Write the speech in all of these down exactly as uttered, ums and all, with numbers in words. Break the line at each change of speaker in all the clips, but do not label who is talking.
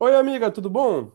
Oi, amiga, tudo bom?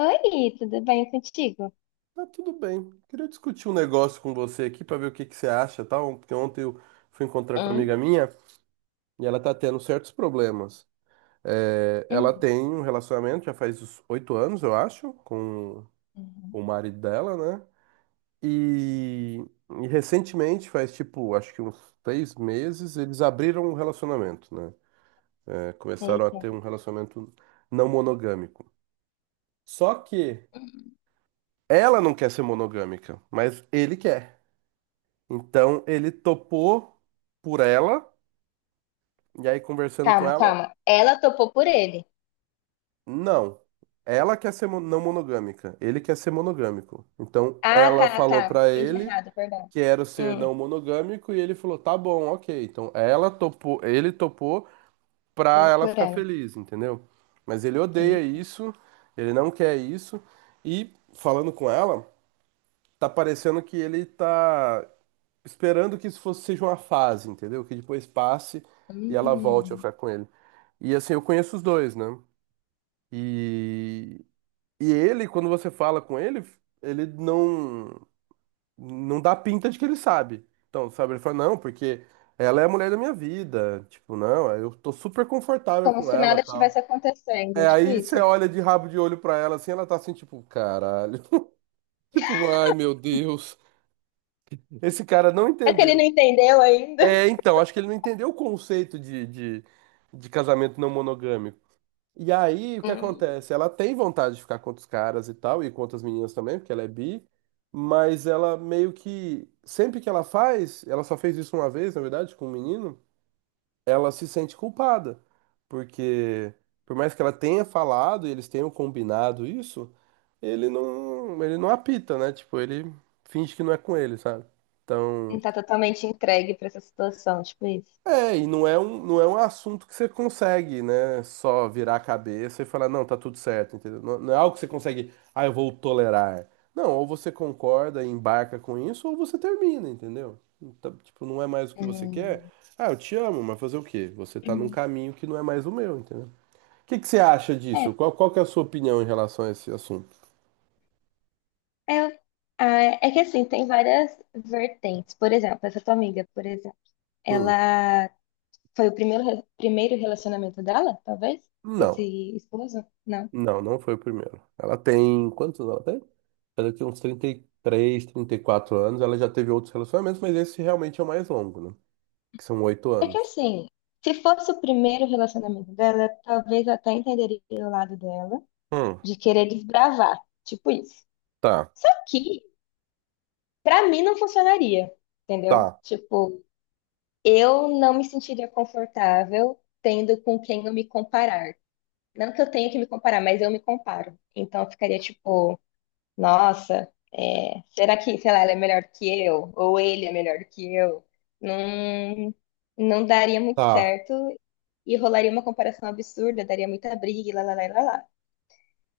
Oi, tudo bem contigo?
Tá tudo bem. Queria discutir um negócio com você aqui pra ver o que que você acha, tal, porque ontem eu fui encontrar com uma amiga
Hum,
minha e ela tá tendo certos problemas. É, ela
hum,
tem um relacionamento já faz uns oito anos, eu acho, com
hum,
o marido dela, né? E, e recentemente, faz tipo, acho que uns seis meses, eles abriram um relacionamento, né? É, começaram a
Eita.
ter um relacionamento não monogâmico. Só que
Hum.
ela não quer ser monogâmica, mas ele quer. Então ele topou por ela, e aí conversando com
Calma,
ela,
calma. Ela topou por ele.
não. Ela quer ser mo- não monogâmica, ele quer ser monogâmico. Então
Ah,
ela
tá,
falou
tá.
pra
Fiz
ele
errado, perdão.
que era o ser
Hum,
não monogâmico e ele falou: "Tá bom, OK". Então ela topou, ele topou
foi
pra ela
por
ficar
ela.
feliz, entendeu? Mas ele odeia
Eita.
isso, ele não quer isso e falando com ela, tá parecendo que ele tá esperando que isso fosse, seja uma fase, entendeu? Que depois passe e ela volte a
Hum,
ficar com ele. E assim, eu conheço os dois, né? E, e ele, quando você fala com ele, ele não, não dá pinta de que ele sabe. Então, sabe, ele fala, não, porque ela é a mulher da minha vida. Tipo, não, eu tô super confortável
como
com
se
ela,
nada estivesse
tal.
acontecendo,
É,
tipo
aí você
isso.
olha de rabo de olho pra ela, assim, ela tá assim, tipo, caralho. Tipo, ai, meu Deus. Esse cara não
É que ele não
entendeu.
entendeu ainda.
É, então, acho que ele não entendeu o conceito de, de, de casamento não monogâmico. E aí, o que
Hum,
acontece? Ela tem vontade de ficar com outros caras e tal, e com outras meninas também, porque ela é bi, mas ela meio que, sempre que ela faz, ela só fez isso uma vez, na verdade, com um menino, ela se sente culpada, porque por mais que ela tenha falado e eles tenham combinado isso, ele não, ele não apita, né? Tipo, ele finge que não é com ele, sabe? Então.
não tá totalmente entregue pra essa situação, tipo isso.
É, e não é um, não é um assunto que você consegue, né? Só virar a cabeça e falar, não, tá tudo certo, entendeu? Não, não é algo que você consegue, ah, eu vou tolerar. Não, ou você concorda e embarca com isso, ou você termina, entendeu? Então, tipo, não é mais o que você quer.
Hum.
Ah, eu te amo, mas fazer o quê? Você tá num
Hum.
caminho que não é mais o meu, entendeu? O que que você acha
É,
disso? Qual, qual que é a sua opinião em relação a esse assunto?
é, ah, é que assim, tem várias vertentes. Por exemplo, essa tua amiga, por exemplo,
Hum,
ela foi o primeiro, re- primeiro relacionamento dela, talvez? Esse
não.
esposo? Não.
Não, não foi o primeiro. Ela tem. Quantos anos ela tem? Ela tem uns trinta trinta e três, trinta e quatro anos. Ela já teve outros relacionamentos, mas esse realmente é o mais longo, né? Que são oito
É que
anos.
assim, se fosse o primeiro relacionamento dela, talvez eu até entenderia o lado dela
Hum,
de querer desbravar, tipo isso.
tá,
Só que, pra mim, não funcionaria, entendeu?
tá,
Tipo, eu não me sentiria confortável tendo com quem eu me comparar. Não que eu tenha que me comparar, mas eu me comparo. Então, eu ficaria tipo. Nossa, é, será que, sei lá, ela é melhor que eu? Ou ele é melhor que eu? Não, não daria muito
tá.
certo e rolaria uma comparação absurda, daria muita briga, e lá, lá, lá, lá, lá.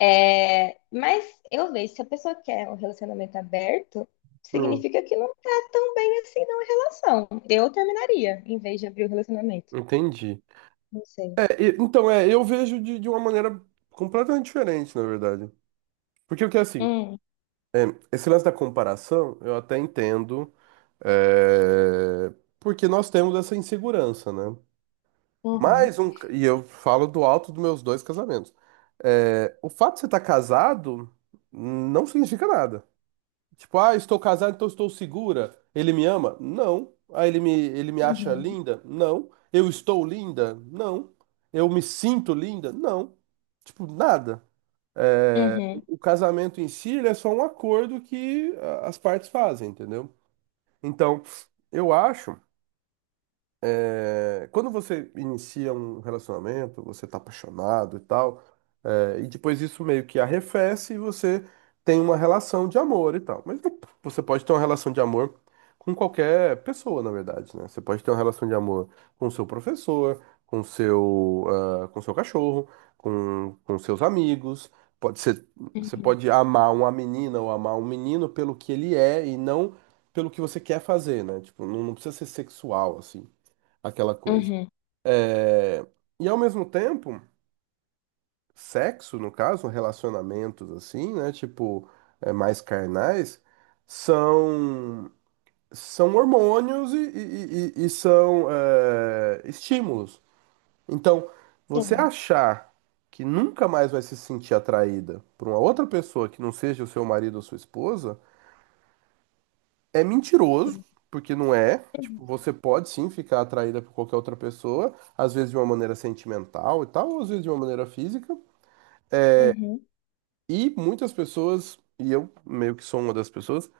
É, mas eu vejo, se a pessoa quer um relacionamento aberto,
Hum,
significa que não tá tão bem assim na relação. Eu terminaria, em vez de abrir o relacionamento.
entendi.
Não sei.
É, e- então, é, eu vejo de, de uma maneira completamente diferente, na verdade. Porque o que é assim,
Hum,
esse lance da comparação, eu até entendo, é, porque nós temos essa insegurança, né?
uhum,
Mais um. E eu falo do alto dos meus dois casamentos. É, o fato de você estar casado não significa nada. Tipo, ah, estou casado, então estou segura. Ele me ama? Não. Ah, ele me, ele me acha
uhum,
linda? Não. Eu estou linda? Não. Eu me sinto linda? Não. Tipo, nada. É, o
uhum,
o casamento em si, ele é só um acordo que ah, as partes fazem, entendeu? Então, eu acho. É, quando você inicia um relacionamento, você tá apaixonado e tal, é, e depois isso meio que arrefece e você tem uma relação de amor e tal. Mas você pode ter uma relação de amor com qualquer pessoa, na verdade, né? Você pode ter uma relação de amor com o seu professor, com o seu, ah, com o seu cachorro, com, com seus amigos. Pode ser, você
uhum,
pode amar uma menina ou amar um menino pelo que ele é e não pelo que você quer fazer, né? Tipo, não, não precisa ser sexual, assim aquela coisa.
uhum,
É, E ao mesmo tempo, sexo, no caso, relacionamentos assim, né? Tipo, é, mais carnais, são, são hormônios e, e- e- e são é, estímulos. Então, você
uhum,
achar que nunca mais vai se sentir atraída por uma outra pessoa que não seja o seu marido ou sua esposa. É mentiroso,
uhum,
porque não é. Tipo,
uhum,
você pode sim ficar atraída por qualquer outra pessoa, às vezes de uma maneira sentimental e tal, ou às vezes de uma maneira física.
uhum.
E muitas pessoas, e eu meio que sou uma das pessoas,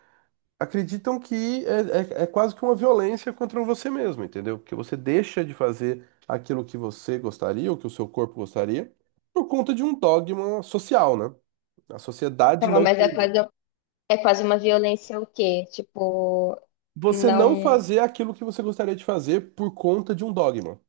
acreditam que é, é, é quase que uma violência contra você mesmo, entendeu? Que você deixa de fazer aquilo que você gostaria, ou que o seu corpo gostaria, por conta de um dogma social, né? A sociedade
Calma,
não
mas é
permite.
quase, é quase uma violência o quê? Tipo,
Você não
não.
fazer aquilo que você gostaria de fazer por conta de um dogma,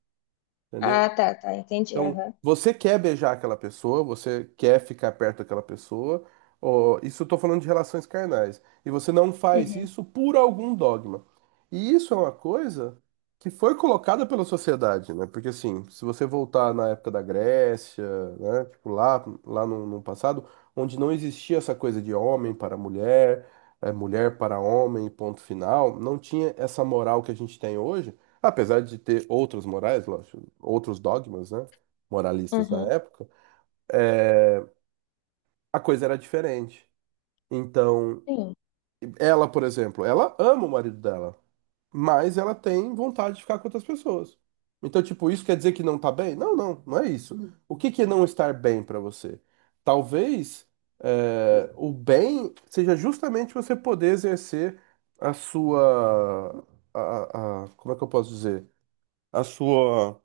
Ah,
entendeu?
tá, tá, entendi.
Então,
Aham.
você quer beijar aquela pessoa, você quer ficar perto daquela pessoa, ó, isso eu tô falando de relações carnais, e você não faz
Uhum.
isso por algum dogma. E isso é uma coisa que foi colocada pela sociedade, né? Porque assim, se você voltar na época da Grécia, né, tipo lá, lá no, no passado, onde não existia essa coisa de homem para mulher, eh, mulher para homem, ponto final, não tinha essa moral que a gente tem hoje. Apesar de ter outras morais, lógico, outros dogmas, né, moralistas na
Uhum.
época, a coisa era diferente. Então,
Sim,
ela, por exemplo, ela ama o marido dela, mas ela tem vontade de ficar com outras pessoas. Então, tipo, isso quer dizer que não tá bem? Não, não, não é isso. O que que é não estar bem pra você? Talvez é, o bem seja justamente você poder exercer a sua, a, a- a- como é que eu posso dizer? A sua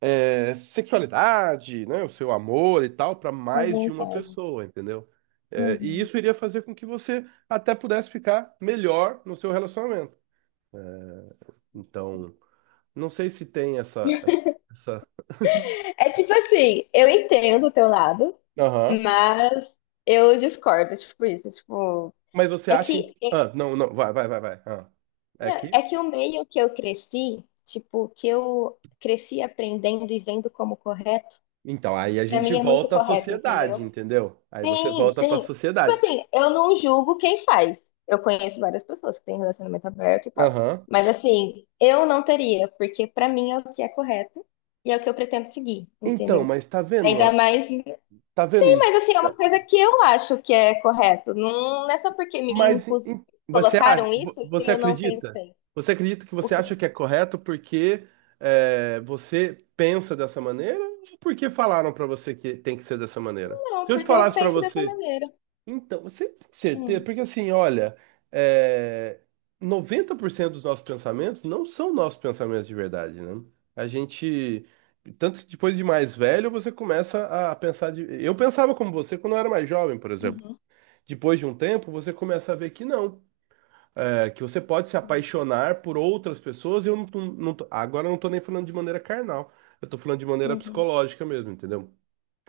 é, sexualidade, né, o seu amor e tal, para
as
mais de uma
vontades.
pessoa, entendeu? É, e
Uhum.
isso iria fazer com que você até pudesse ficar melhor no seu relacionamento. Então, não sei se tem essa, essa, essa-
É tipo assim, eu entendo o teu lado,
Aham.
mas eu discordo, tipo isso, tipo,
Mas você
é
acha, in-
que é
ah, não, não, vai, vai, vai, vai. Ah, é aqui?
é que o meio que eu cresci, tipo, que eu cresci aprendendo e vendo como correto,
Então, aí a
pra
gente
mim é muito
volta à
correto, entendeu?
sociedade, entendeu? Aí você
Sim,
volta para a
sim. Tipo
sociedade.
assim, eu não julgo quem faz. Eu conheço várias pessoas que têm relacionamento aberto e tal.
Aham.
Mas assim, eu não teria, porque pra mim é o que é correto e é o que eu pretendo seguir,
Então,
entendeu?
mas tá vendo,
Ainda
a-
mais. Sim,
tá vendo isso?
mas assim, é uma coisa que eu acho que é correto. Não, não é só porque me
Mas em-
impus...
em- você acha,
colocaram isso
vo-
que
você
eu não
acredita?
pensei.
Você acredita que
O
você
quê?
acha que é correto porque é, você pensa dessa maneira ou porque falaram pra você que tem que ser dessa maneira? Se
Não,
eu te
porque eu
falasse pra
penso dessa
você,
maneira.
então, você tem certeza?
Hum,
Porque assim, olha, é, noventa por cento dos nossos pensamentos não são nossos pensamentos de verdade, né? A gente, tanto que depois de mais velho, você começa a pensar de. Eu pensava como você quando eu era mais jovem, por exemplo
uhum,
depois de um tempo, você começa a ver que não, é que você pode se apaixonar por outras pessoas. E eu não, tô- não tô- agora eu não tô nem falando de maneira carnal, eu tô falando de maneira
uhum,
psicológica mesmo, entendeu?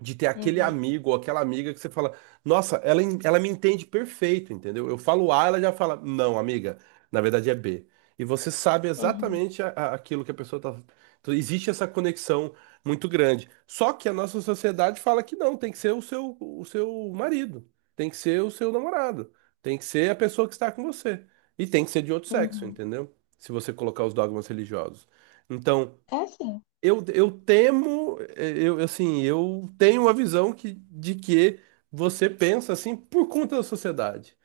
De ter aquele
uhum,
amigo ou aquela amiga que você fala, nossa, ela, en- ela me entende perfeito, entendeu? Eu falo A, ela já fala, não, amiga, na verdade é B. E você sabe
uhum,
exatamente a- a- aquilo que a pessoa tá. Então, existe essa conexão muito grande. Só que a nossa sociedade fala que não, tem que ser o seu, o seu marido, tem que ser o seu namorado, tem que ser a pessoa que está com você. E tem que ser de outro sexo,
uhum.
entendeu? Se você colocar os dogmas religiosos. Então,
É
eu, eu temo, eh, eu assim, eu tenho a visão que, de que você pensa assim por conta da sociedade.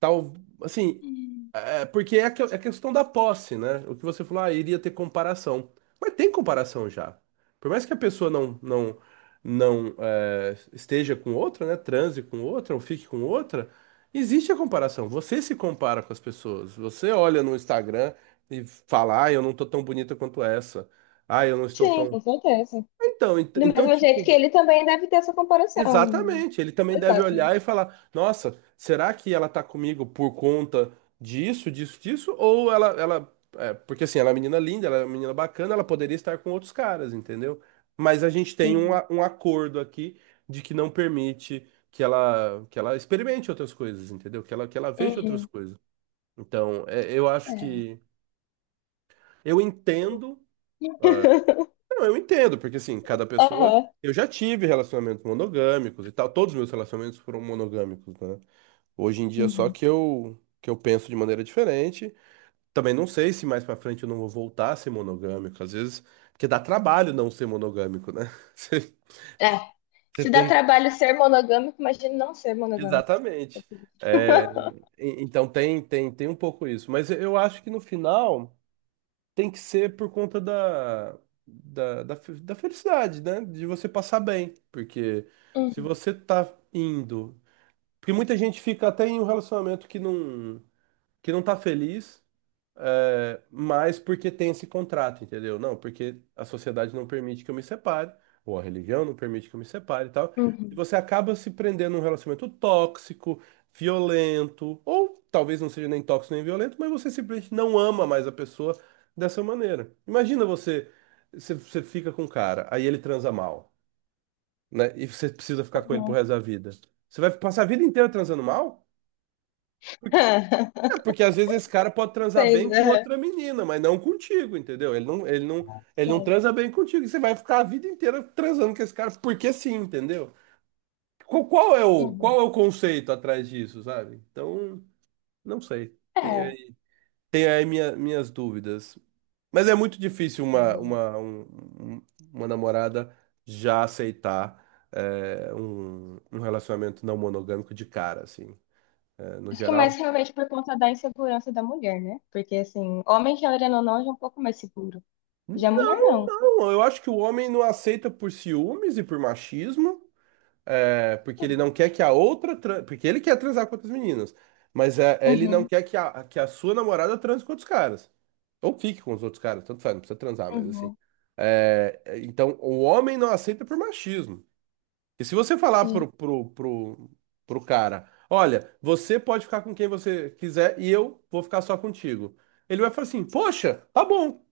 Tal, assim,
assim.
é, porque é a que- é a questão da posse, né? O que você falou, ah, iria ter comparação. Mas tem comparação já. Por mais que a pessoa não não não eh, esteja com outra, né? Transe com outra ou fique com outra, existe a comparação. Você se compara com as pessoas. Você olha no Instagram e fala, ah, eu não tô tão bonita quanto essa. Ah, eu não estou
Sim,
tão.
com certeza.
Então, ent-
Do
então,
mesmo jeito que
tipo,
ele também deve ter essa comparação.
exatamente. Ele também
Dois
deve
lados, né?
olhar e falar: Nossa, será que ela tá comigo por conta disso, disso, disso? Ou ela, ela, é, porque assim, ela é uma menina linda, ela é uma menina bacana, ela poderia estar com outros caras, entendeu? Mas a gente tem um,
Uhum.
a- um acordo aqui de que não permite que ela, que ela experimente outras coisas, entendeu? Que ela, que ela veja outras
Uhum.
coisas. Então, é, eu acho
É.
que eu entendo. ah, Não, eu entendo, porque assim, cada pessoa.
Aham.
Eu já tive relacionamentos monogâmicos e tal. Todos os meus relacionamentos foram monogâmicos, né? Hoje em dia, só
Uhum.
que eu, que eu penso de maneira diferente. Também não sei se mais pra frente eu não vou voltar a ser monogâmico. Às vezes, porque dá trabalho não ser monogâmico, né? Você
É.
você
Se dá
tem. que-
trabalho ser monogâmico, imagina não ser monogâmico.
Exatamente. E- Então tem, tem, tem um pouco isso. Mas eu acho que no final, tem que ser por conta da, da, da, fe- da felicidade, né? De você passar bem. Porque se
Uhum.
você tá indo. Porque muita gente fica até em um relacionamento que não, que não tá feliz é, mas porque tem esse contrato, entendeu? Não, porque a sociedade não permite que eu me separe, ou a religião não permite que eu me separe e tal. E
Uhum.
você acaba se prendendo num relacionamento tóxico, violento, ou talvez não seja nem tóxico nem violento, mas você simplesmente não ama mais a pessoa dessa maneira. Imagina você, você, você fica com um cara, aí ele transa mal, né? E você precisa ficar com ele pro
Uhum.
resto da vida. Você vai passar a vida inteira transando mal? É, porque às vezes esse cara pode transar
Sei,
bem com
né?
outra menina, mas não contigo, entendeu? Ele não, ele não, ele não
Sei.
transa bem contigo. E você vai ficar a vida inteira transando com esse cara, porque sim, entendeu? Qual, qual é o,
Uhum.
qual é o conceito atrás disso, sabe? Então, não sei. Tem
É.
aí, tem aí minha- minhas dúvidas. Mas é muito difícil uma,
Uhum.
uma, um- um- uma namorada já aceitar é, um, um relacionamento não monogâmico de cara, assim. É, no
Acho que é
geral.
mais realmente por conta da insegurança da mulher, né? Porque, assim, homem, querendo ou não, já é um pouco mais seguro. Já mulher, não.
Não, eu acho que o homem não aceita por ciúmes e por machismo, é, porque ele não
Uhum.
quer que a outra, tran- porque ele quer transar com outras meninas, mas é, é, ele não
Uhum.
quer que a, que a sua namorada transe com outros caras. Ou fique com os outros caras, tanto faz, não precisa transar, mas assim.
Uhum.
É, é, então, o homem não aceita por machismo. E se você falar
Sim.
pro, pro, pro, pro cara, olha, você pode ficar com quem você quiser e eu vou ficar só contigo. Ele vai falar assim, poxa, tá bom.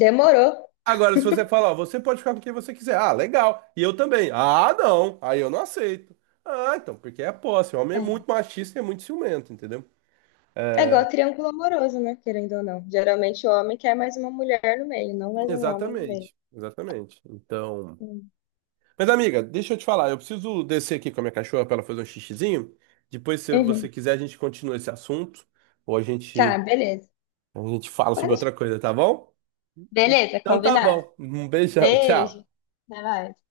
Demorou.
Agora, se você falar, ó, você pode ficar com quem você quiser. Ah, legal. E eu também. Ah, não. Aí eu não aceito. Ah, então, porque é a posse. O homem é muito
É.
machista e é muito ciumento, entendeu?
É igual triângulo amoroso, né? Querendo ou não. Geralmente o homem quer mais uma mulher no meio, não mais um homem no meio.
Exatamente. Exatamente. Então.
Hum.
Mas, amiga, deixa eu te falar. Eu preciso descer aqui com a minha cachorra pra ela fazer um xixizinho. Depois, se você
Uhum.
quiser, a gente continua esse assunto. Ou a
Tá,
gente,
beleza.
a gente fala
Pode...
sobre
deixar.
outra coisa, tá bom?
Beleza,
Então tá
combinado.
bom. Um beijão. Tchau.
Beijo. Até mais.